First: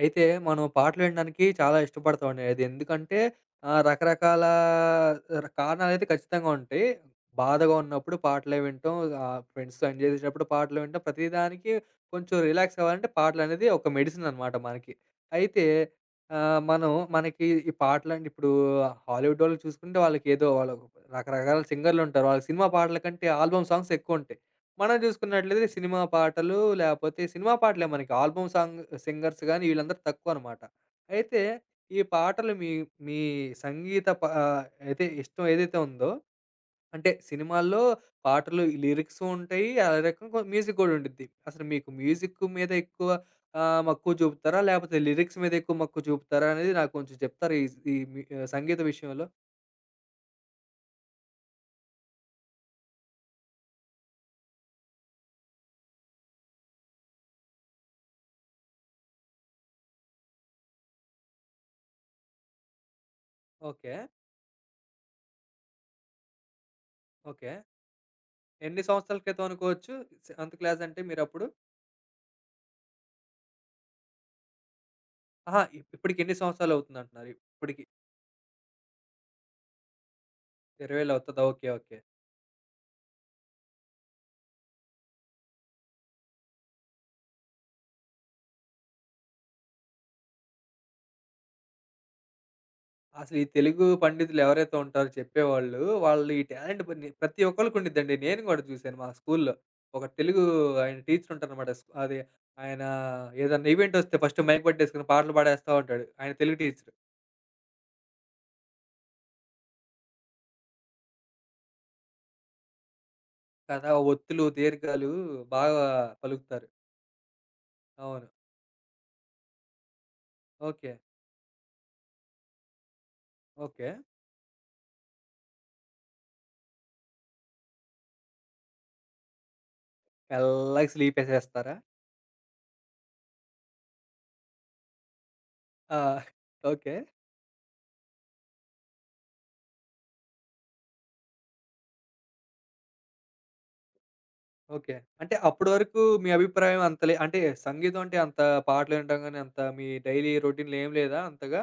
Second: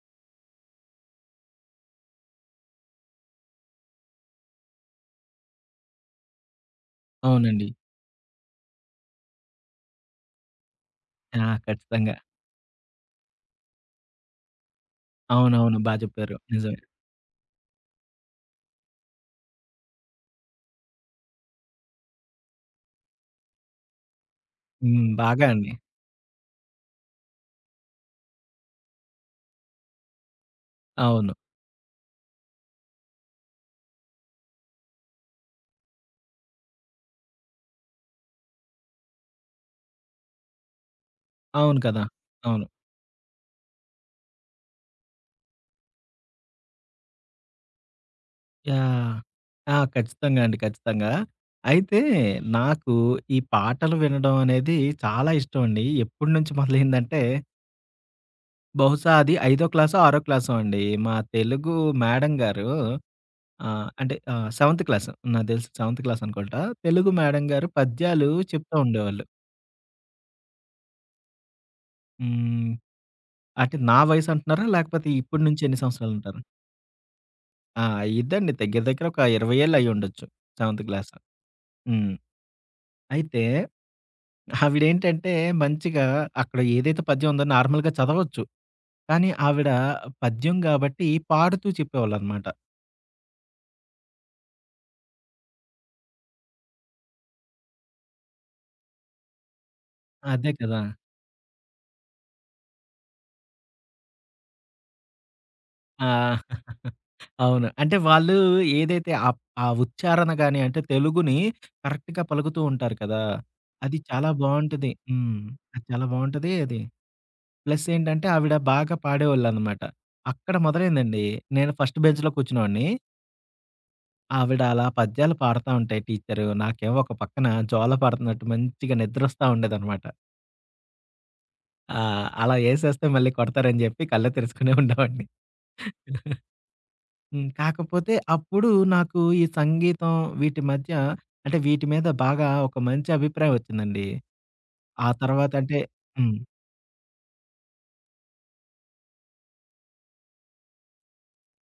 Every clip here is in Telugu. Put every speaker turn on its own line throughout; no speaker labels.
అయితే మనం పాటలు వినడానికి చాలా ఇష్టపడతామండి. అది ఎందుకంటే రకరకాల ర కారణాలైతే ఖచ్చితంగా ఉంటాయి.
అవునండి.
బాధగా ఉన్నప్పుడు పాటలే వింటాం. ఫ్రెండ్స్‌తో ఎంజాయ్ చేసేటప్పుడు పాటలు వింటాం.
ఆ!
ప్రతిదానికి
ఖచ్చితంగా.
కొంచెం రిలాక్స్ అవ్వాలంటే పాటలనేది ఒక మెడిసిన్ అనమాట మనకి. అయితే,
అవునవును. బా చెప్పారు. నిజమే.
మనం మనకి ఈ పాటలంటే ఇప్పుడు హాలీవుడ్ వాళ్ళని చూసుకుంటే వాళ్ళకేదో వాళ్ళు రకరకాల సింగర్‌లుంటారు. వాళ్ళకి సినిమా పాటల కంటే ఆల్బమ్ సాంగ్స్ ఎక్కువుంటాయి. మనం
హ్మ్. బాగా
చూసుకున్నట్లయితే
అండి.
సినిమా పాటలు, లేపోతే సినిమా పాటలే మనకి, ఆల్బమ్ సాంగ్ సింగర్స్ గానీ వీళ్ళందరూ తక్కువనమాట.
అవును.
అయితే ఈ పాటలు మీ మీ సంగీత అయితే ఇష్టం ఏదైతే ఉందో, అంటే సినిమాల్లో పాటలు లిరిక్స్ ఉంటాయి. అదే రకంగా మ్యూజిక్ గూడా ఉండిద్ది. అసలు
అవును
మీకు
కదా!
మ్యూజిక్
అవును.
మీద ఎక్కువ మక్కువ చూపుతారా? లేపోతే లిరిక్స్ మీద ఎక్కువ మక్కువ చూపుతారా? అనేది నాకు కొంచెం చెప్తారా? ఈ ఈ మి ఆహ్, సంగీత
యాహ్!
విషయంలో?
ఆ! ఖచ్చితంగా అండి. ఖచ్చితంగా. అయితే నాకు ఈ పాటలు వినడం అనేది చాలా ఇష్టం అండి. ఎప్పటి నుంచి మొదలైందంటే బహుశా అది ఐదో క్లాసో, ఆరో క్లాసో అండి. మా తెలుగు మేడం గారు
ఓకే.
అంటే సెవెంత్ క్లాస్ నాకు తెలిసి సెవెంత్ క్లాస్ అనుకుంటా. Telugu madam
okay.
గారు పద్యాలు చెప్తా
ఎన్ని సంవత్సరాల
ఉండేవాళ్ళు.
క్రితం అనుకోవచ్చు? సెవెంత్ క్లాస్ అంటే మీరప్పుడు?
హ్మ్. అంటే నా వయసంటున్నారా? లేకపోతే ఇప్పటి నుంచి
అహా!
ఎన్ని
ఇప్పటికి ఎన్ని
సంవత్సరాలంటారా?
సంవత్సరాలవుతుందంటున్నారు? ఇప్పటికి
ఆ! అయ్యిద్దండి. దగ్గర దగ్గర ఒక 20 ఏళ్ళు అయ్యుండొచ్చు. Seventh
20
class.
ఏళ్ళు అవుతదా? ఓకే. ఓకే.
హ్మ్. అయితే ఆవిడేంటంటే మంచిగా అక్కడ ఏదైతే పద్యం ఉందో నార్మల్‌గా చదవచ్చు. కానీ ఆవిడ పద్యం గాబట్టి పాడుతూ చెప్పేవాళ్ళనమాట.
అసలు ఈ తెలుగు పండితులు ఎవరైతే ఉంటారో చెప్పేవాళ్ళు, వాళ్ళు, ఈ టాలెంట్ పని ప్రతి ఒక్కళ్ళకి ఉండిద్దండి. నేను గూడా చూశాను మా స్కూల్లో. ఒక తెలుగు
అదే కదా!
ఆయన టీచర్ ఉంటారనమాట. అది ఆయన, ఏదన్నా ఈవెంట్ వస్తే ఫస్ట్ మైక్ పట్టేసుకొని పాటలు పాడేస్తా
ఆ!
ఉంటాడు. ఆయన తెలుగు టీచరు.
అవును. అంటే వాళ్ళు ఏదైతే ఆ ఉచ్చారణ గాని అంటే తెలుగుని కరెక్ట్‌గా పలుకుతూ ఉంటారు కదా!
కదా!
అది చాలా
ఒత్తులు,
బావుంటది.
దీర్ఘాలు
హ్మ్.
బాగా
అది చాలా బావుంటది
పలుకుతారు.
అది. ప్లస్ ఏంటంటే
అవును.
ఆవిడ బాగా పాడేవాళ్ళనమాట. అక్కడ
ఓకే.
మొదలైందండి. నేను ఫస్ట్ బెంచ్‌లో కూర్చునేవాడిని.
ఓకే.
ఆవిడ అలా పద్యాలు పాడుతా ఉంటే టీచరు, నాకేమో ఒక పక్కన జోలపాడుతున్నట్టు మంచిగా నిద్రొస్తా ఉండేదనమాట.
మెల్లగా స్లీపేసేస్తారా?
అలా ఏసేస్తే మళ్ళీ కొడతారని జెప్పి కళ్ళు తెరుచుకునే ఉండేవాడిని.
ఆ! ఓకే.
హ్మ్. కాకపోతే అప్పుడు నాకు ఈ సంగీతం వీటి మధ్య అంటే వీటి మీద బాగా ఒక మంచి అభిప్రాయం ఒచ్చిందండి.
ఓకే.
ఆ
అంటే
తర్వాత
అప్పటి
అంటే
వరకు మీ
హ్మ్.
అభిప్రాయం అంత లే, అంటే సంగీతం అంటే అంత పాటలు వినటం గాని, అంత మీ డైలీ రొటీన్‌లో ఏం లేదా అంతగా?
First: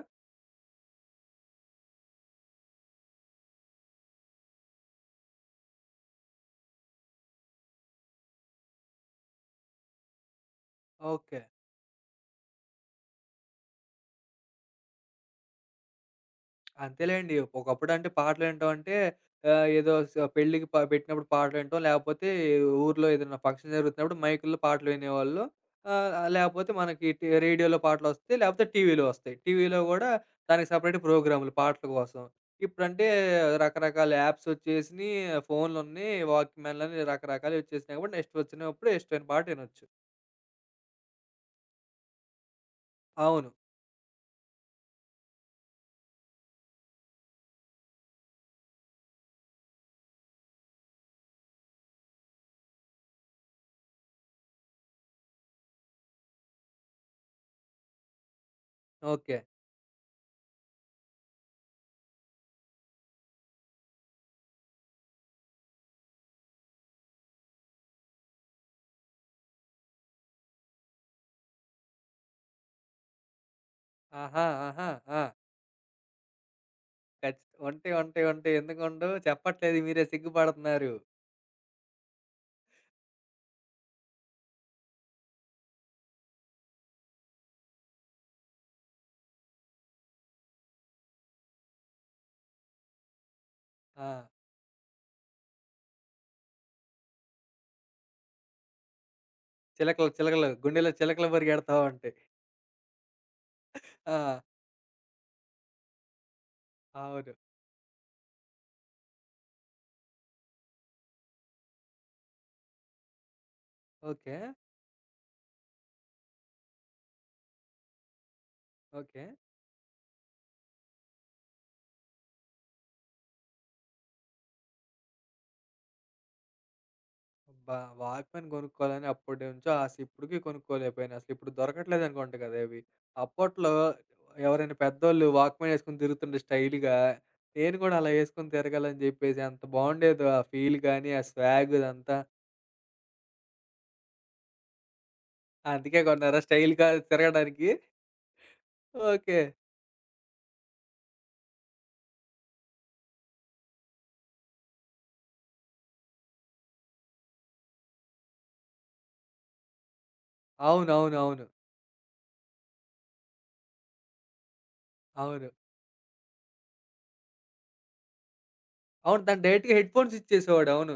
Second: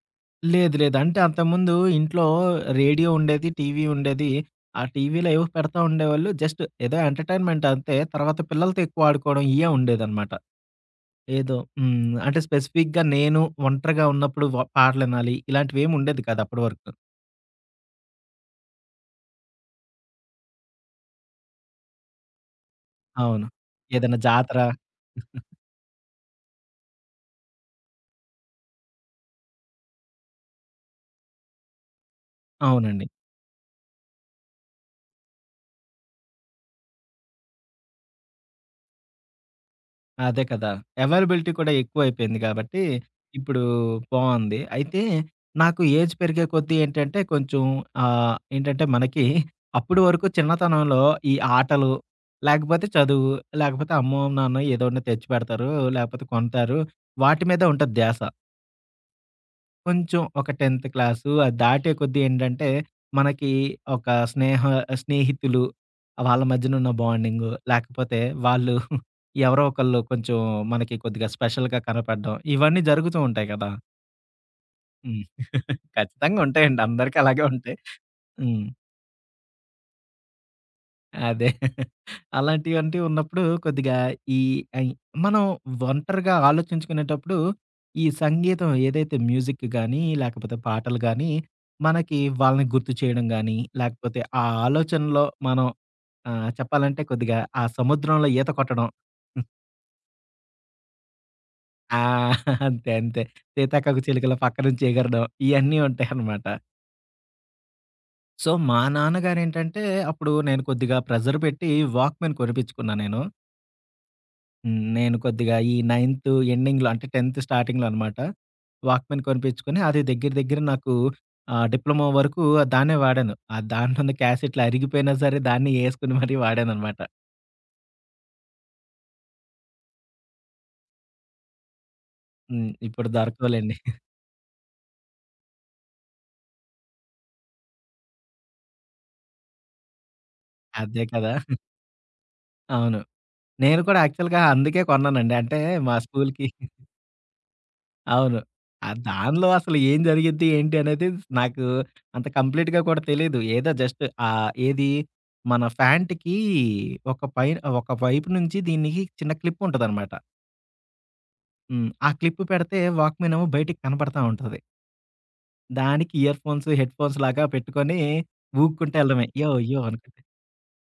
లేదు. లేదు. అంటే అంతకుముందు ఇంట్లో రేడియో ఉండేది. టీవీ ఉండేది. ఆ టీవీలో ఏవో పెడతా ఉండేవాళ్ళు. జస్ట్ ఏదో ఎంటర్‌టైన్‌మెంట్ అంతే. తర్వాత పిల్లలతో ఎక్కువ ఆడుకోవడం ఇయే ఉండేదనమాట.
ఓకే.
ఏదో హ్మ్. అంటే స్పెసిఫిక్‌గా నేను ఒంటరిగా ఉన్నప్పుడు పాటలినాలి. ఇలాంటివేమి ఉండేది కాదు అప్పటి వరకు.
అంతేలేండి. ఒకప్పుడంటే పాటలినటం అంటే ఏదో పెళ్ళికి పెట్టినప్పుడు పాటలినటం, లేపోతే ఊర్లో ఏదైనా
అవును.
ఫంక్షన్ జరుగుతున్నప్పుడు
ఏదైనా జాతర
మైకుల్లో పాటలు వినేవాళ్ళు. ఆహ్, ఆహ్, లేపోతే మనకి రేడియోలో పాటలొస్తాయి, లేపోతే టీవీలో ఒస్తాయి. టీవీలో గూడా దానికి సెపరేట్ ప్రోగ్రాములు పాటల కోసం.
అవునండి.
ఇప్పుడంటే రకరకాల యాప్స్ ఒచ్చేసినియి, ఫోన్లున్నయి, వాక్‌మ్యాన్‌లని రకరకాలయి ఒచ్చేసినియి కాబట్టి నెక్స్ట్ ఒచ్చినప్పుడు ఇష్టమైన పాట ఇనొచ్చు.
అదే కదా! అవైలబిలిటీ కూడా ఎక్కువైపోయింది గాబట్టి,
అవును.
ఇప్పుడు బావుంది. అయితే నాకు ఏజ్ పెరిగే కొద్దీ ఏంటంటే, కొంచెం ఏంటంటే మనకి అప్పటి వరకు చిన్నతనంలో ఈ ఆటలు, లేకపోతే చదువు, లేకపోతే అమ్మో, నాన్నో ఏదో ఒకటి తెచ్చిపెడతారు, లేకపోతే కొంటారు. వాటి మీదే ఉంటది ధ్యాస.
ఓకే.
కొంచెం ఒక 10థ్ క్లాసు అది దాటే కొద్దీ ఏంటంటే, మనకి ఒక స్నేహ స్నేహితులు వాళ్ళ మధ్యనున్న బాండింగు, లేకపోతే వాళ్ళు ఎవరో ఒకళ్ళు కొంచెం మనకి కొద్దిగా స్పెషల్‌గా కనపడడం, ఇవన్నీ జరుగుతూ ఉంటాయి కదా!
ఆహా! ఆహా!
హ్మ్.
ఆ!
ఖచ్చితంగా ఉంటాయండి. అందరికి అలాగే ఉంటాయి.
ఉంటాయి, ఉంటాయి, ఉంటాయి.
హ్మ్.
ఎందుకుండవు? చెప్పట్లేదు, మీరే సిగ్గుపడుతున్నారు.
అదే. అలాంటివంటి ఉన్నప్పుడు కొద్దిగా ఈ ఐ మనం ఒంటరిగా ఆలోచించుకునేటప్పుడు, ఈ సంగీతం ఏదైతే మ్యూజిక్ గానీ, లేకపోతే పాటలు గానీ, మనకి వాళ్ళని గుర్తు చేయడం గానీ,
ఆ!
లేకపోతే ఆ ఆలోచనలో మనం చెప్పాలంటే కొద్దిగా ఆ సముద్రంలో ఈత కొట్టడం.
చిలకలు, చిలకలు, గుండెలో చిలకలు పరిగెడతా
ఆ!
ఉంటాయి.
అంతే. అంతే. సీతాకోక చిలుకల
ఆ!
పక్క నుంచి ఎగరడం ఇయన్నీ ఉంటాయనమాట.
అవును.
సో, మా నాన్నగారేంటంటే, అప్పుడు నేను కొద్దిగా ప్రెజర్ పెట్టి వాక్‌మెన్ కొనిపించుకున్నా నేను.
ఓకే.
హ్మ్. నేను కొద్దిగా ఈ నైన్త్ ఎండింగ్‌లో అంటే 10థ్ స్టార్టింగ్‌లో అనమాట. Walkman
okay.
కొనిపించుకొని అది దగ్గర దగ్గర నాకు డిప్లొమా వరకు దాన్నే వాడాను. ఆ దాంట్లో ఉన్న క్యాసెట్లు అరిగిపోయినా సరే దాన్ని యేసుకొని మరీ వాడాననమాట.
అబ్బా! వాక్‌మ్యాన్ కొనుక్కోవాలని అప్పటి నుంచో ఆశ. ఇప్పటికి కొనుక్కోలేకపోయాను. అసలు ఇప్పుడు దొరకట్లేదనుకుంట కదా
హ్మ్.
ఇవి.
ఇప్పుడు
అప్పట్లో
దొరకవులెండి.
ఎవరైనా పెద్దోళ్ళు వాక్‌మ్యాన్ యేసుకొని తిరుగుతుంటే స్టైల్‌గా, నేను కూడా అలా యేసుకొని తిరగాలని జెప్పేసి, అంత బావుండేదో ఆ ఫీల్
అదే
గాని, ఆ
కదా!
స్వాగ్ ఇదంతా.
అవును. నేను కూడా యాక్చువల్‌గా అందుకే కొన్నానండి. అంటే మా
అందుకే కొన్నారా
స్కూల్‌కి
స్టైల్‌గా తిరగడానికి?
అవును. ఆ
ఓకే.
దానిలో అసలు ఏం జరిగిద్ది ఏంటి అనేది నాకు అంత కంప్లీట్‌గా కూడా తెలీదు. ఏదో జస్ట్ ఏది మన ఫ్యాంట్‌కి ఒక పైన ఒక వైపు నుంచి దీనికి చిన్న క్లిప్ ఉంటదనమాట.
అవునవునవును. అవును.
హ్మ్. ఆ క్లిప్ పెడితే వాక్‌మెన్ ఏమో బయటికి కనపడతా ఉంటది.
అవును, అవును,
దానికి ఇయర్ ఫోన్స్, హెడ్ ఫోన్స్ లాగా పెట్టుకొని ఊగుకుంటా
అవును.
ఎళ్ళడమే.
దానికి
యో!
డైరెక్ట్‌గా
యో!
హెడ్‌ఫోన్స్
అనుకుంటే.
ఇచ్చేసేవాడు. అవును.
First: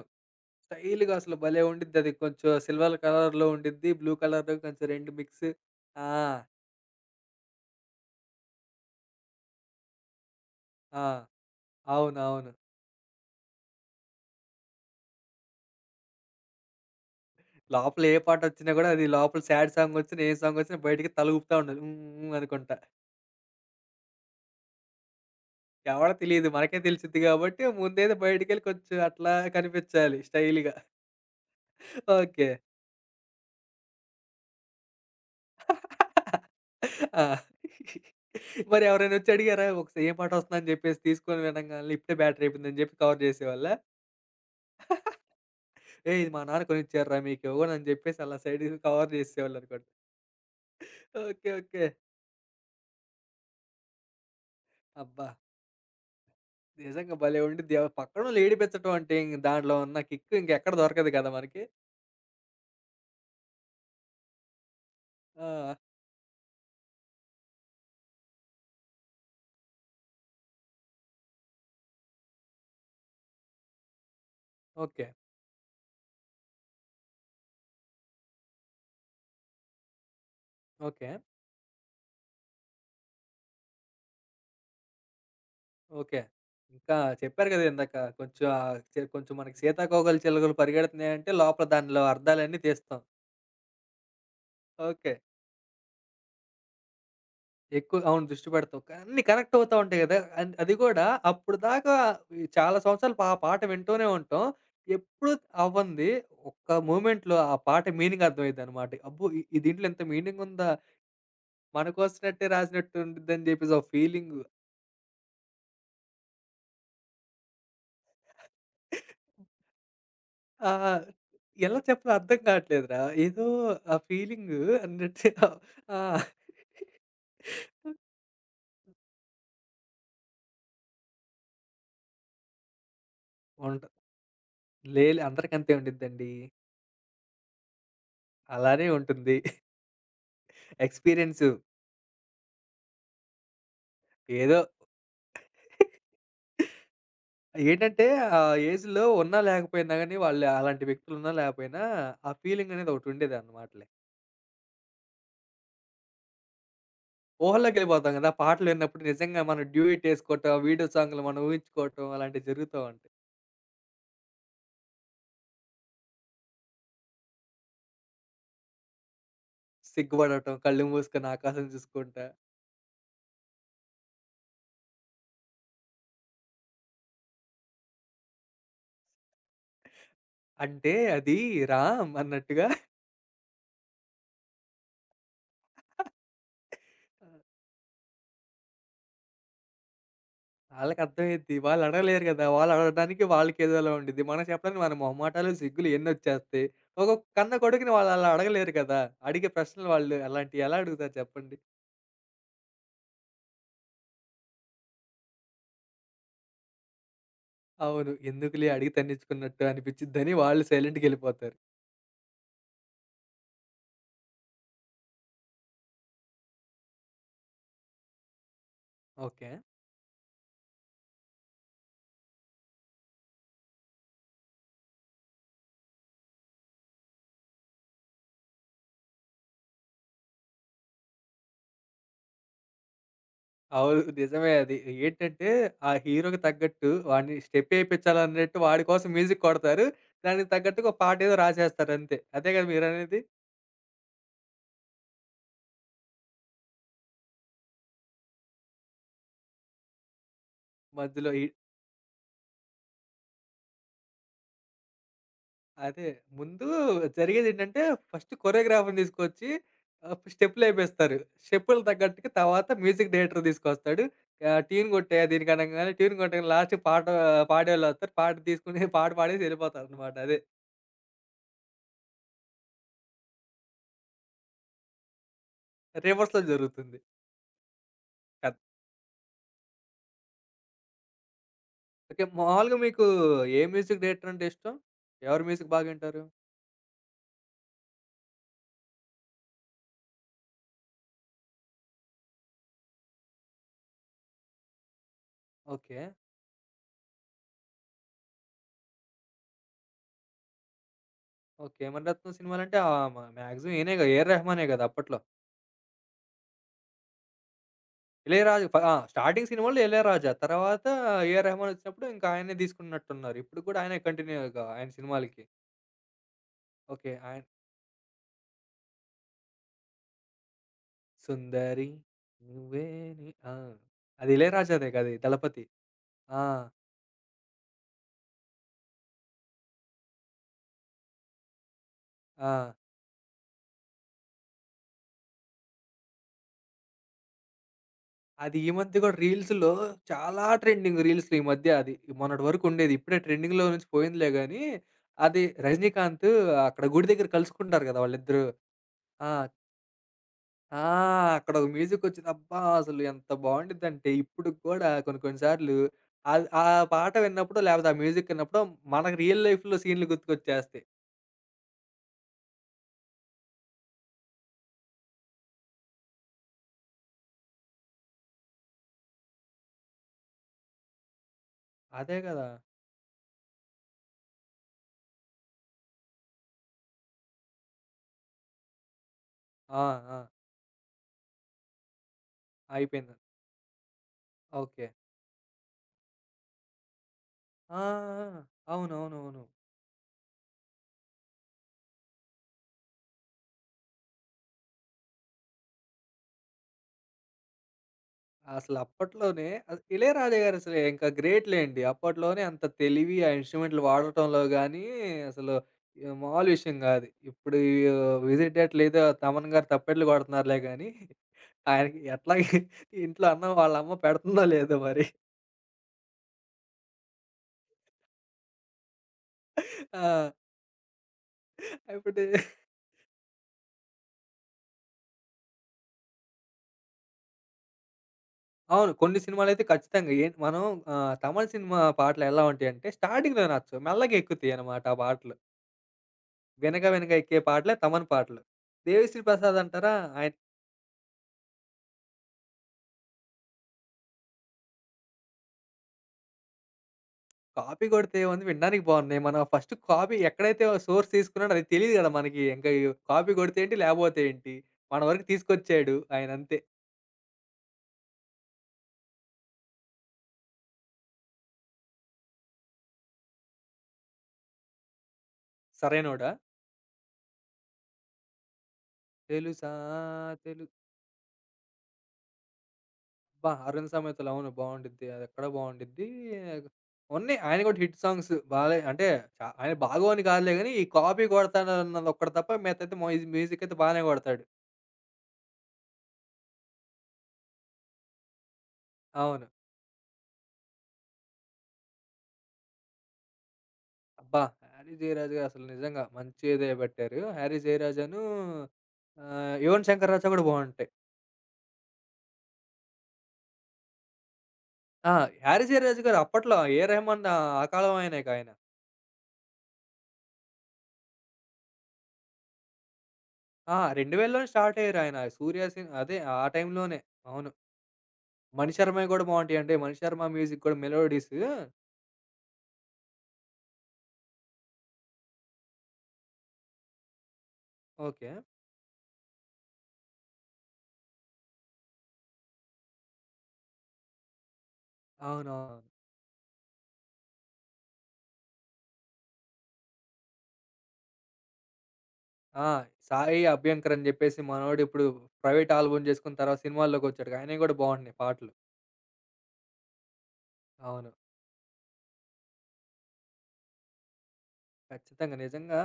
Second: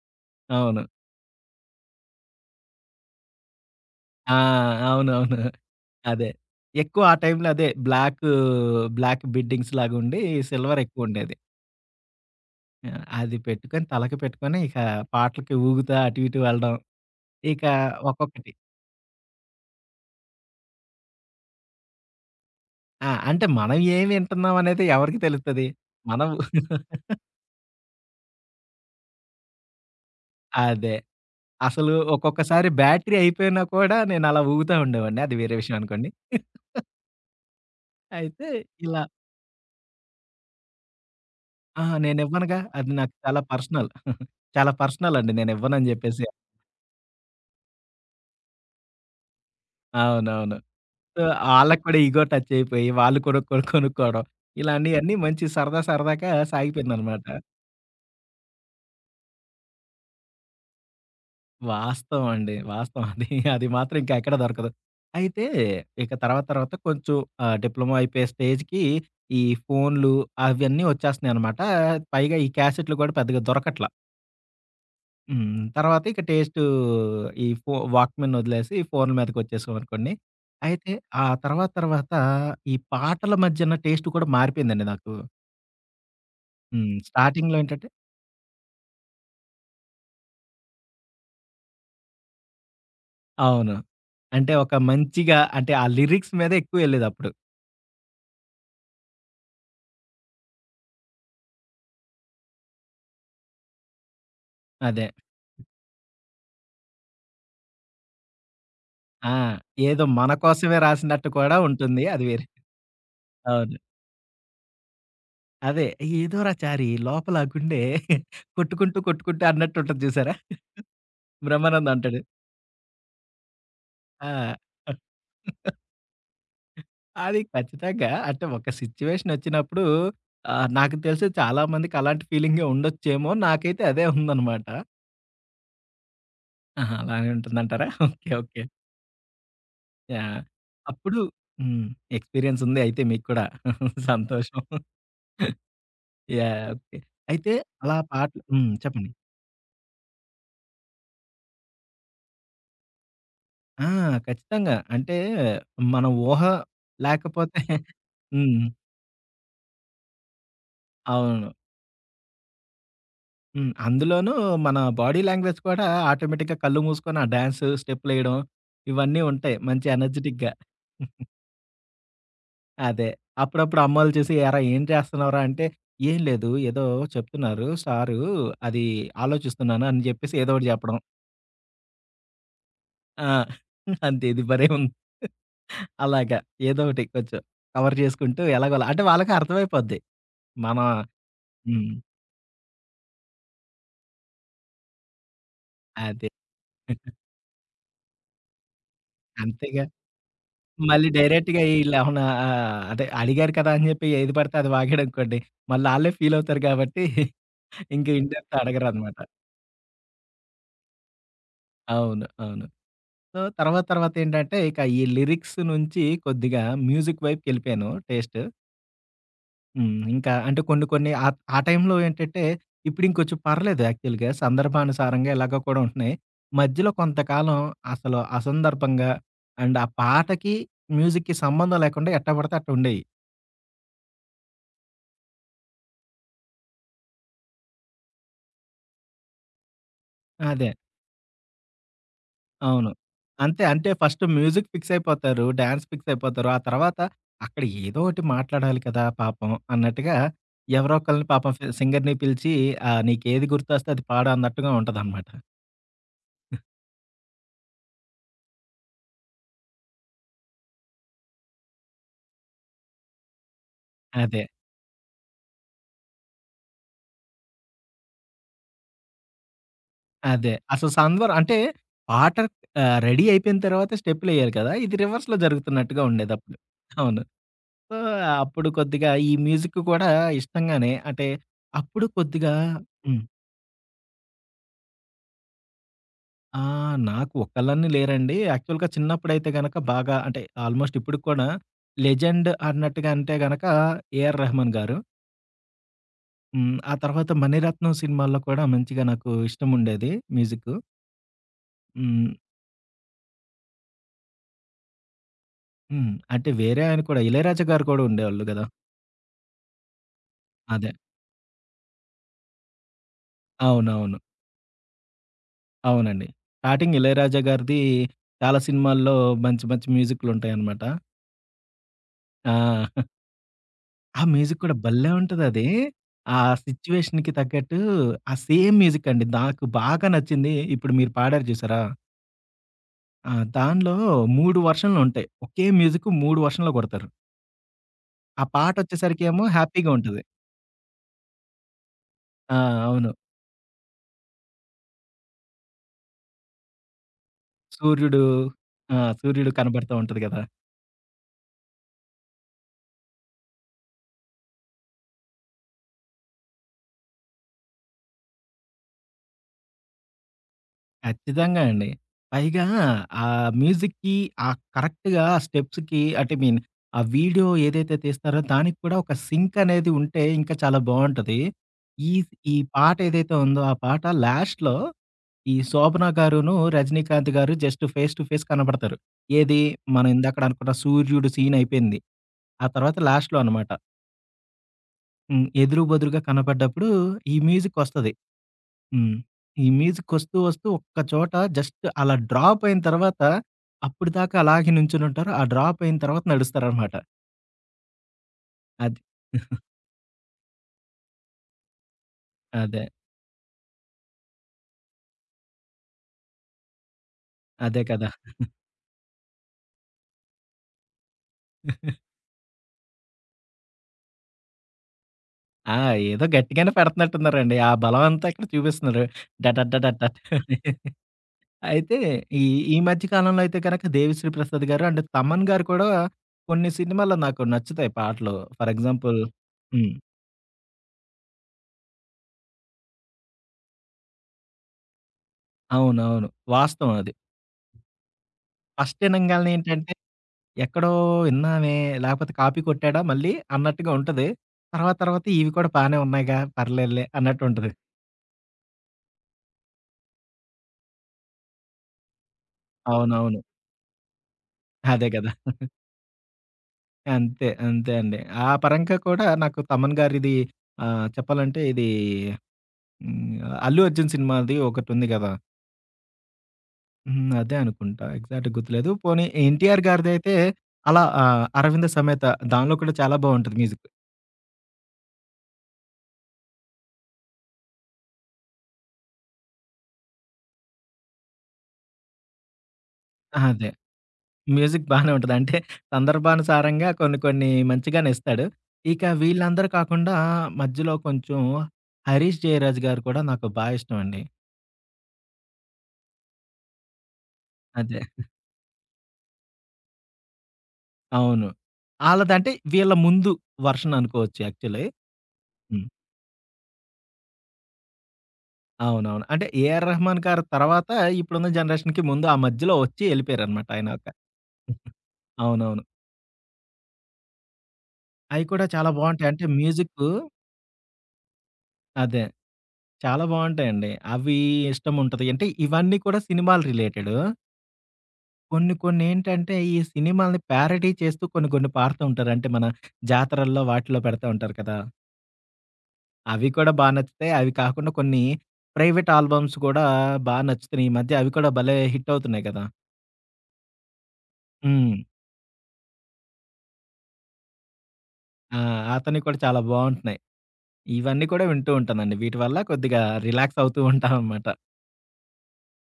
అవును.
స్టైల్‌గా అసలు భలే! ఉండిద్దది. కొంచెం సిల్వర్ కలర్‌లో ఉండిద్ది. బ్లూ
ఆ!
కలర్‌లో కొంచెం 2
అవునవును.
మిక్స్. ఆ!
అదే. ఎక్కువ ఆ టైంలో అదే బ్లాక్ బిడ్డింగ్స్ లాగుండి సిల్వర్
ఆ!
ఎక్కువుండేది.
అవునవును.
ఆ! అది పెట్టుకొని తలకి పెట్టుకొని ఇక పాటలకి ఊగుతా అటు ఇటు వెళ్ళడం. ఇక
లోపల ఏ
ఒక్కొక్కటి
పాటొచ్చినా గూడా, అది లోపల సాడ్ సాంగొచ్చినా, ఏ సాంగొచ్చినా బయటికి తల ఊపుతా ఉండేది. హ్మ్. హ్మ్. అనుకుంటా.
ఆ! అంటే మనం ఏం వింటున్నాం అనేది ఎవరికి తెలుస్తది?
ఎవడో
మనం
తెలీదు, మనకే తెలిసిద్ది గాబట్టి, ముందేదో బయటికెళ్ళి కొంచెం అట్లా కనిపిచ్చాలి స్టైల్‌గా.
అదే. అసలు
ఓకే.
ఒక్కొక్కసారి బ్యాటరీ అయిపోయినా కూడా నేను అలా ఊగుతా ఉండేవాడిని. అది వేరే విషయం అనుకోండి.
ఆ!
అయితే
మరి
ఇలా
ఎవరైనొచ్చి అడిగారా? ఒకసారి ఏ పాటొస్తుందని జెప్పేసి తీసుకొని
ఆ!
వినంగాల్నే ఇప్పుడే బ్యాటరీ
నేనివ్వనుగా
అయిపోయిందని
అది
జెప్పి
నాకు
కవర్
చాలా
జేసేవాళ్ళా?
పర్సనల్. చాలా పర్సనల్ అండి. నేనివ్వనని
ఏయ్!
జెప్పేసి.
ఇది మా నాన్న కొనిచ్చారురా, మీకివ్వను అని చెప్పేసి అలా సైడ్‌కి కవర్ చేసేసేవాళ్ళనమాట.
అవునవును. So,
okay.
ఆళ్ళకి
ఓకే.
కూడా ఇగో టచ్ అయిపోయి వాళ్ళు కొనుక్కోవడం. ఇలాంటియన్నీ
అబ్బా!
మంచి సరదా సరదాగా
నిజంగా
సాగిపోయిందనమాట.
భలే ఉండిద్ది. ఆ పక్కనోళ్ళు ఏడిపించటం అంటే ఇంక దాంట్లో ఉన్న కిక్ ఇంకెక్కడ దొరకదు కదా మనకి.
వాస్తవం అండి. వాస్తవం అది. అది మాత్రం ఇంకెక్కడ దొరకదు. అయితే
ఆ!
ఇక తర్వాత తర్వాత కొంచెం డిప్లొమా అయిపోయే స్టేజ్‌కి ఈ ఫోన్‌లు అవన్నీ వచ్చేస్తున్నాయన్నమాట. పైగా ఈ క్యాసెట్‌లు కూడా పెద్దగా దొరకట్ల.
ఓకే.
హ్మ్. తర్వాత ఇక టేస్టు ఈ ఫో వాక్‌మెన్ వదిలేసి ఫోన్‌ల మీదకొచ్చేసాం అనుకోండి. అయితే
ఓకే.
ఆ తర్వాత తర్వాత ఈ పాటల మధ్యన టేస్ట్ కూడా మారిపోయిందండి నాకు.
ఓకే. ఇంకా
హ్మ్.
చెప్పారు
స్టార్టింగ్‌లో
కదా
ఏంటంటే
ఇందాక కొంచెం, ఆహ్, చే కొంచెం మనకి సీతాకోకలు చిలుకలు పరిగెడుతున్నాయంటే లోపల దానిలో అర్థాలన్నీ తీస్తాం.
అవును. అంటే ఒక
ఓకే.
మంచిగా అంటే ఆ లిరిక్స్ మీదే ఎక్కువ ఎళ్ళేదప్పుడు.
ఎక్కువ. అవును, దృష్టి పెడతాం. కానీ అన్నీ కనెక్ట్ అవుతా ఉంటాయి గదా! అది గూడా అప్పుడు దాకా ఈ చాలా సంవత్సరాలు ఆ పాట వింటూనే ఉంటాం.
అదే.
ఎప్పుడు అవ్వంది ఒక్క మూమెంట్‌లో ఆ పాట మీనింగ్ అర్థమైద్దనమాట. అబ్బో!
ఆ!
ఈ ఈ దీంట్లో
ఏదో
ఇంత
మన
మీనింగ్ ఉందా?
కోసమే రాసినట్టు కూడా
మన
ఉంటుంది. అది వేరే.
కోసినట్టే రాసినట్టు ఉండిద్దని జెప్పేసి
అవును.
ఒక ఫీలింగు.
అదే "ఏదోరా చారి లోపల ఆ గుండె కొట్టుకుంటూ, కొట్టుకుంటూ" అన్నట్టు ఉంటది చూసారా?
ఆ! ఎలా
బ్రహ్మానందం
చెప్పాలో
అంటాడు.
అర్థం కావట్లేదురా. ఏదో ఆ
ఆ!
ఫీలింగు అన్నట్టు. ఆ!
అది ఖచ్చితంగా అంటే ఒక సిట్యుయేషన్ వచ్చినప్పుడు నాకు తెలిసి చాలా మందికి అలాంటి ఫీలింగే ఉండొచ్చేమో. నాకైతే
ఉంట
అదే ఉందన్నమాట.
లేలే, అందరికంతే ఉండిద్దండి.
ఆహా! అలానే ఉంటుందంటారా? ఓకే. ఓకే.
అలానే ఉంటుంది.
యాహ్! అప్పుడు
ఎక్స్‌పీరియన్సు.
హ్మ్. ఎక్స్‌పీరియన్స్ ఉంది అయితే మీకు కూడా. సంతోషం.
ఏదో.
యాహ్! ఓకే. అయితే అలా
ఏంటంటే ఆ
పాటలు హ్మ్.
ఏజ్‌లో
చెప్పండి.
ఉన్నా లేకపోయినా గాని, వాళ్ళు అలాంటి వ్యక్తులున్నా లేకపోయినా, ఆ ఫీలింగ్ అనేది ఒకటి
ఆ!
ఉండేదన్నమాటలే.
ఖచ్చితంగా. అంటే మన ఊహ లేకపోతే
ఊహల్లోకెళ్ళిపోతాం గదా!
హ్మ్.
పాటలు విన్నప్పుడు నిజంగా మనం డ్యూయెట్ ఏసుకోవటం, వీడియో సాంగ్‌లు మనం
అవును.
ఊహించుకోవటం, అలాంటివి జరుగుతా ఉంటాయి.
హ్మ్. అందులోనూ మన బాడీ లాంగ్వేజ్ కూడా ఆటోమేటిక్‌గా కళ్ళు మూసుకొని ఆ డాన్స్ స్టెప్పులేయడం ఇవన్నీ ఉంటాయి. మంచి ఎనర్జిటిక్‌గా.
సిగ్గుపడటం, కళ్ళు మూసుకొని ఆకాశం చూసుకుంటా,
అదే. అప్పుడప్పుడు అమ్మోళ్ళు చూసి "ఏరా ఏం చేస్తున్నావురా" అంటే "ఏం లేదు ఏదో చెప్తున్నారు సారు అది ఆలోచిస్తున్నాను" అని చెప్పేసి ఏదో ఒకటి
అంటే
చెప్పడం.
అది రామ్ అన్నట్టుగా
ఆ! అంతే ఇది భలే ఉంది. అలాగా ఏదో ఒకటి కొంచెం కవర్ చేసుకుంటూ ఎలాగోలా అంటే వాళ్ళకి అర్థమైపోద్ది. మన
ఆళ్ళకర్థమైద్ది. వాళ్ళు
హ్మ్.
అడగలేరు గదా! వాళ్ళు అడగడానికి వాళ్ళకేదోలా ఉండిద్ది. మనం చెప్పడానికి మన మొహమాటాలు, సిగ్గులు
అదే.
ఎన్నొచ్చేస్తాయి. ఒక కన్న కొడుకుని వాళ్ళలా అడగలేరు కదా! అడిగే
అంతేగా.
ప్రశ్నలు వాళ్ళు అలాంటియి ఎలా
మళ్ళీ
అడుగుతారు చెప్పండి?
డైరెక్ట్‌గా ఈళ్ళేమన్నా అదే అడిగారు కదా! అని జెప్పి ఏది పడితే అది వాగాడనుకోండి, మళ్ళాళ్ళే ఫీలవుతారు గాబట్టి ఇంక
అవును.
ఇన్ డెప్త్
ఎందుకులే అడిగి
అడగరనమాట.
తన్నించుకున్నట్టు అనిపిచ్చిద్దని వాళ్ళు సైలెంట్‌గెళ్ళిపోతారు.
అవును. అవును. సో, తర్వాత తర్వాతేంటంటే ఇక ఈ లిరిక్స్ నుంచి కొద్దిగా మ్యూజిక్ వైపుకెళ్ళిపోయాను టేస్ట్.
ఓకే.
హ్మ్. ఇంకా అంటే కొన్ని కొన్ని ఆ టైంలో ఏంటంటే ఇప్పుడింకొంచెం పర్లేదు యాక్చువల్‌గా సందర్భానుసారంగా ఇలాగ కూడా ఉంటున్నాయి. మధ్యలో కొంతకాలం అసలు అసందర్భంగా అండ్ ఆ పాటకి, మ్యూజిక్‌కి సంబంధం లేకుండా ఎట్టా పడితే అట్టుండేయి.
అవును. నిజమే అది. ఏంటంటే, ఆ హీరోకి తగ్గట్టు వాడిని స్టెప్పేపిచ్చాలన్నట్టు వాడి కోసం మ్యూజిక్ కొడతారు. దానికి
అదే.
తగ్గట్టుగా ఒక పాటేదో రాసేస్తారంతే. అదే గదా
అవును.
మీరనేది?
అంతే. అంటే ఫస్ట్ మ్యూజిక్ ఫిక్స్ అయిపోతారు. డాన్స్ ఫిక్స్ అయిపోతారు. ఆ తర్వాత అక్కడ ఏదో ఒకటి మాట్లాడాలి కదా పాపం అన్నట్టుగా ఎవరో ఒకళ్ళని
మధ్యలో ఈ
పాపం సింగర్‌ని పిలిచి నీకేది గుర్తొస్తే అది పాడు అన్నట్టుగా ఉంటదనమాట.
అదే. ముందు జరిగేదేంటంటే, ఫస్ట్ కొరియోగ్రాఫర్‌ని తీసుకొచ్చి స్టెప్పులేపిస్తారు. స్టెప్పులు తగ్గట్టుగా తర్వాత మ్యూజిక్ డైరెక్టర్ తీసుకొస్తాడు.
అదే.
ట్యూన్ కొట్టేయి దీనికి అనంగానే, ట్యూన్ కొట్టంగానే లాస్ట్‌కి పాట పాడేవాళ్ళొస్తారు. పాట తీసుకొని పాట పాడేసి వెళ్ళిపోతారనమాట. అదే
అదే. అసలు సంద్వర్ అంటే పాట రెడీ అయిపోయిన తర్వాత స్టెప్పులెయ్యాలి కదా! ఇది రివర్స్‌లో జరుగుతున్నట్టుగా
రివర్స్‌లో
ఉండేదప్పుడు.
జరుగుతుంది
అవును. సో,
కథ.
అప్పుడు కొద్దిగా ఈ మ్యూజిక్ కూడా ఇష్టంగానే అంటే అప్పుడు
ఓకే.
కొద్దిగా
మామూలుగా మీకు
హ్మ్.
ఏ మ్యూజిక్ డైరెక్టర్ అంటే ఇష్టం? ఎవరి మ్యూజిక్ బాగా వింటారు?
ఆ! నాకు ఒక్కళ్ళని లేరండి. యాక్చువల్‌గా చిన్నప్పుడైతే గనక బాగా అంటే ఆల్‌మోస్ట్ ఇప్పటికి కూడా లెజెండ్ అన్నట్టుగా అంటే గనక 'ఏఆర్ రెహమాన్' గారు.
ఓకే.
హ్మ్. ఆ తర్వాత 'మణిరత్నం' సినిమాల్లో కూడా మంచిగా నాకు ఇష్టముండేది మ్యూజిక్కు.
ఓకే.
హ్మ్.
'మణిరత్నం' సినిమాలంటే ఆహ్, మ మాక్సిమం ఈయనే కదా! ఏఆర్ రెహమానే కదా! అప్పట్లో.
హ్మ్. అంటే వేరే ఆయన కూడా 'ఇళయరాజా' గారు కూడా ఉండేవాళ్ళు గదా!
ఇళయరాజు ఫ ఆ! స్టార్టింగ్ సినిమాల్లో ఇళయరాజా. తర్వాత
అదే.
ఏఆర్ రెహమాన్ వచ్చినప్పుడు ఇంకా ఆయన్నే తీసుకున్నట్టున్నారు. ఇప్పుడు కూడా ఆయనే
అవునవును.
కంటిన్యూ ఇక ఆయన సినిమాలకి.
అవునండి. Starting
okay.
'ఇళయరాజా'
ఆయన
గారిది చాలా సినిమాల్లో మంచి మంచి మ్యూజిక్కులుంటాయనమాట.
'సుందరి
ఆ!
నువ్వే నే' ఆ!
ఆ
అది
మ్యూజిక్ కూడా
ఇళయరాజాదే
భలే
గది
ఉంటదది.
'దళపతి'.
ఆ
ఆ!
సిట్యుయేషన్‌కి తగ్గట్టు ఆ సేమ్ మ్యూజిక్ అండి. నాకు బాగా నచ్చింది ఇప్పుడు మీరు పాడారు చూసారా?
ఆ!
ఆ! దానిలో 3 వర్షన్‌లుంటాయి. ఒకే మ్యూజిక్ 3 వర్షన్‌లో కొడతారు. ఆ
అది ఈ మధ్య కూడా
పాటొచ్చేసరికేమో
రీల్స్‌లో,
హ్యాపీగా ఉంటది.
చాలా ట్రెండింగ్ రీల్స్‌లో ఈ మధ్య అది. మొన్నటి
ఆ!
వరకు ఉండేది.
అవును.
ఇప్పుడే ట్రెండింగ్‌లో నుంచి పోయిందిలే గానీ, అది రజినీకాంత్ అక్కడ గుడి దగ్గర కలుసుకుంటారు కదా!
సూర్యుడు
వాళ్ళిద్దరూ.
ఆ!
ఆ!
సూర్యుడు కనబడతా ఉంటది కదా!
ఆ! అక్కడొక మ్యూజికొచ్చింది. అబ్బా! అసలు ఎంత బావుండిద్దంటే ఇప్పుడుకి గూడా కొన్ని కొన్ని సార్లు ఆ పాట విన్నప్పుడో, లేపోతే ఆ మ్యూజిక్ విన్నప్పుడో మనకు రియల్ లైఫ్‌లో సీన్‌లు గుర్తుకొచ్చేస్తాయి.
ఖచ్చితంగా అండి. పైగా ఆ మ్యూజిక్‌కి ఆ కరెక్ట్‌గా ఆ స్టెప్స్‌కి ఐ మీన్ ఆ వీడియో ఏదైతే తీస్తారో దానికి కూడా ఒక సింక్ అనేది ఉంటే ఇంకా చాలా బావుంటది. ఈ
అదే గదా!
ఈ పాట ఏదైతే ఉందో ఆ పాట లాస్ట్‌లో ఈ 'శోభన' గారును, 'రజనీకాంత్' గారు జస్ట్ ఫేస్ టు ఫేస్ కనపడతారు. ఏది
ఆ!
మనం
ఆ!
ఇందాకడ అనుకున్న 'సూర్యుడు' సీన్ అయిపోయింది. ఆ తర్వాత
అయిపోయింది.
లాస్ట్‌లో అనమాట.
ఓకే.
హ్మ్. ఎదురు బెదురుగా కనపడ్డప్పుడు ఈ
ఆ!
మ్యూజికొస్తది.
ఆ!
హ్మ్.
అవునవునవును.
ఈ మ్యూజికొస్తూ వస్తూ వస్తూ ఒక్క చోట జస్ట్ అలా డ్రాప్ అయిన తర్వాత అప్పటిదాకా అలాగే నుంచొనుంటారు. ఆ డ్రాప్ అయిన తర్వాత నడుస్తారనమాట.
అసలు
అది.
అప్పట్లోనే 'ఇళయరాజా' గారు అసలు ఇంకా గ్రేట్ లేండి. అప్పట్లోనే అంత
అదే.
తెలివి, ఆ ఇన్‌స్ట్రుమెంట్లు వాడటంలో గానీ అసలు, మామూలు విషయం గాదు. ఇప్పుడు
అదే కదా!
విజిటేట్ లేదో తమన్ గారు తప్పెట్లు కొడుతున్నారులే గానీ, ఆయనకి ఎట్లాగే ఇంట్లో అన్నం వాళ్ళ అమ్మ పెడుతుందో లేదో మరి.
ఆ! ఏదో గట్టిగానే పెడుతున్నట్టున్నారండి. ఆ బలం అంతా ఇక్కడ చూపిస్తున్నారు. డడడడడట్
ఆ!
అని. అయితే
ఇప్పుడు
ఈ ఈ మధ్య కాలంలో అయితే గనక 'దేవిశ్రీ ప్రసాద్' గారు అండ్ 'తమన్' గారు కూడా కొన్ని సినిమాల్లో నాకు నచ్చుతాయి పాటలు. ఫర్
అవును.
ఎగ్జాంపుల్
కొన్ని సినిమాలైతే
హ్మ్.
ఖచ్చితంగా ఏ మనం, తమిళ్ సినిమా పాటలు ఎలా ఉంటాయంటే స్టార్టింగ్‌లో నచ్చవు. మెల్లగా ఎక్కుతాయన్నమాట ఆ పాటలు.
అవునవును.
వినక
వాస్తవం
వినక
అది.
ఎక్కే పాటలే తమన్ పాటలు.
ఫస్ట్
'దేవిశ్రీ
ఇనంగాల్నే
ప్రసాద్'
ఏంటంటే
అంటారా, ఆయన
ఎక్కడో విన్నామే, లేకపోతే కాపీ కొట్టాడా మళ్ళీ అన్నట్టుగా ఉంటది. తర్వాత తర్వాత ఇవి కూడా బానే ఉన్నాయిగా పర్లేదులే అన్నట్టు ఉంటది.
కాపీ కొడితే ఏముంది? వినడానికి బాగున్నాయి. మనం ఫస్ట్ కాపీ ఎక్కడైతే సోర్స్ తీసుకున్నాడో అది తెలీదు కదా మనకి. ఇంకా ఈ కాపీ
అవునవును.
కొడితే ఏంటి? లేపోతే ఏంటి? మన
అదే
వరకు
కదా!
తీసుకొచ్చాడు ఆయనంతే.
అంతే. అంతే అండి. ఆ పరంగా కూడా నాకు తమన్ గారిది చెప్పాలంటే ఇది హ్మ్. 'అల్లు అర్జున్' సినిమాది ఒకటుంది గదా!
సరైనోడా?
హ్మ్. అదే అనుకుంటా. ఎగ్జాక్ట్‌గా గుర్తులేదు. పోనీ
తెలుసా
'ఎన్టీఆర్' గారిదైతే
తెలు
అలా 'అరవింద సమేత' దానిలో కూడా చాలా
అబ్బా!
బావుంటది
'అరుణ
మ్యూజిక్.
సామెతలు', అవును బావుండిద్ది. అదెక్కడో బావుండిద్ది. ఉన్నాయి ఆయన కూడా హిట్ సాంగ్స్ బాలే అంటే, ఆయన బాగోని కాదులే గానీ, ఈ కాపీ కొడతానన్నది ఒక్కటి తప్ప మిగతాదైతే మొయిజ్ మ్యూజిక్
అదే.
అయితే బానే కొడతాడు.
మ్యూజిక్ బానే ఉంటది. అంటే సందర్భానుసారంగా కొన్ని కొన్ని మంచిగానే ఇస్తాడు. ఇక
అవును.
వీళ్ళందరూ కాకుండా మధ్యలో కొంచెం 'హరీష్ జయరాజ్' గారు కూడా నాకు బా ఇష్టం అండి.
అబ్బా! 'హరి జయరాజు' గారు అసలు నిజంగా మంచిదే పెట్టారు. 'హరి
అదే.
జయరాజను', 'యువన్ శంకర్ రాజా' కూడా బావుంటాయి.
అవును. ఆళ్ళదంటే వీళ్ళ ముందు వర్షన్ అనుకోవచ్చు యాక్చువల్లీ.
ఆ! 'హరి
హ్మ్.
జయరాజు' గారు అప్పట్లో 'ఏ రెహమాన్', ఆ ఆ కాలం ఆయనే కదా ఆయన.
అవునవును. అంటే 'ఏఆర్ రెహమాన్' గారి తర్వాత ఇప్పుడున్న జనరేషన్‌కి ముందు ఆ మధ్యలో వచ్చి ఎళ్ళిపోయారనమాట
ఆ!
ఆయన ఒక
2000 లోనే స్టార్ట్ అయ్యారు ఆయన. 'సూర్య'
అవునవును.
సిన్ అదే ఆ టైంలోనే. అవును.
అయి కూడా చాలా
మణిశర్మయి గూడా
బావుంటాయి. అంటే
బావుంటాయండి.
మ్యూజిక్కు
మణిశర్మ మ్యూజిక్ గూడా మెలోడీస్.
అదే. చాలా బావుంటాయండి. అవి ఇష్టం ఉంటది. అంటే ఇవన్నీ కూడా సినిమాలు రిలేటెడు.
ఓకే.
కొన్ని కొన్ని ఏంటంటే, ఈ సినిమాల్ని ప్యారడీ చేస్తూ కొన్ని కొన్ని పాడుతూ ఉంటారు. అంటే మన జాతరల్లో వాటిలో పెడతా ఉంటారు కదా!
అవునవును.
అవి కూడా బా నచ్చుతాయి. అవి కాకుండా కొన్ని ప్రైవేట్ ఆల్బమ్స్ కూడా బా నచ్చుతున్నాయి. ఈ మధ్య అవి కూడా భలే హిట్ అవుతున్నాయి కదా!
ఆ! సాయి అభ్యంకర్ అని జెప్పేసి మనోడు
హ్మ్.
ఇప్పుడు ప్రైవేట్ ఆల్బమ్ జేసుకున్న తర్వాత సినిమాల్లోకొచ్చాడుగా. ఆయనయి గూడా బావుంటున్నాయి పాటలు.
ఆ! అతనివి కూడా చాలా బావుంటున్నాయి.
అవును.
ఇవన్నీ కూడా వింటూ ఉంటానండి. వీటి వల్ల కొద్దిగా రిలాక్స్ అవుతూ ఉంటాననమాట.
ఖచ్చితంగా. నిజంగా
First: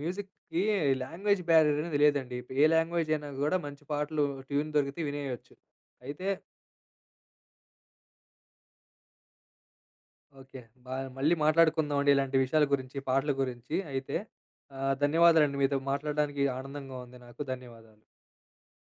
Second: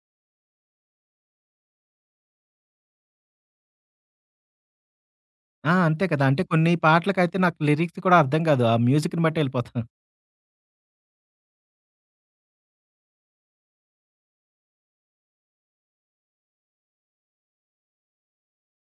మ్యూజిక్‌కి లాంగ్వేజ్ బ్యారియర్ అనేది లేదండి. ఏ లాంగ్వేజ్ అయినా గూడా మంచి పాటలు, ట్యూన్ దొరికితే వినేయొచ్చు.
ఆ! అంతే కదా!
అయితే
అంటే కొన్ని పాటలకైతే నాకు లిరిక్స్ కూడా అర్థం కాదు. ఆ మ్యూజిక్‌ని బట్టి ఎళ్ళిపోతా.
ఓకే. బా మళ్ళీ మాట్లాడుకుందామండి ఇలాంటి విషయాల గురించి, పాటల గురించి అయితే. ధన్యవాదాలండి. మీతో మాట్లాడడానికి ఆనందంగా ఉంది నాకు. ధన్యవాదాలు.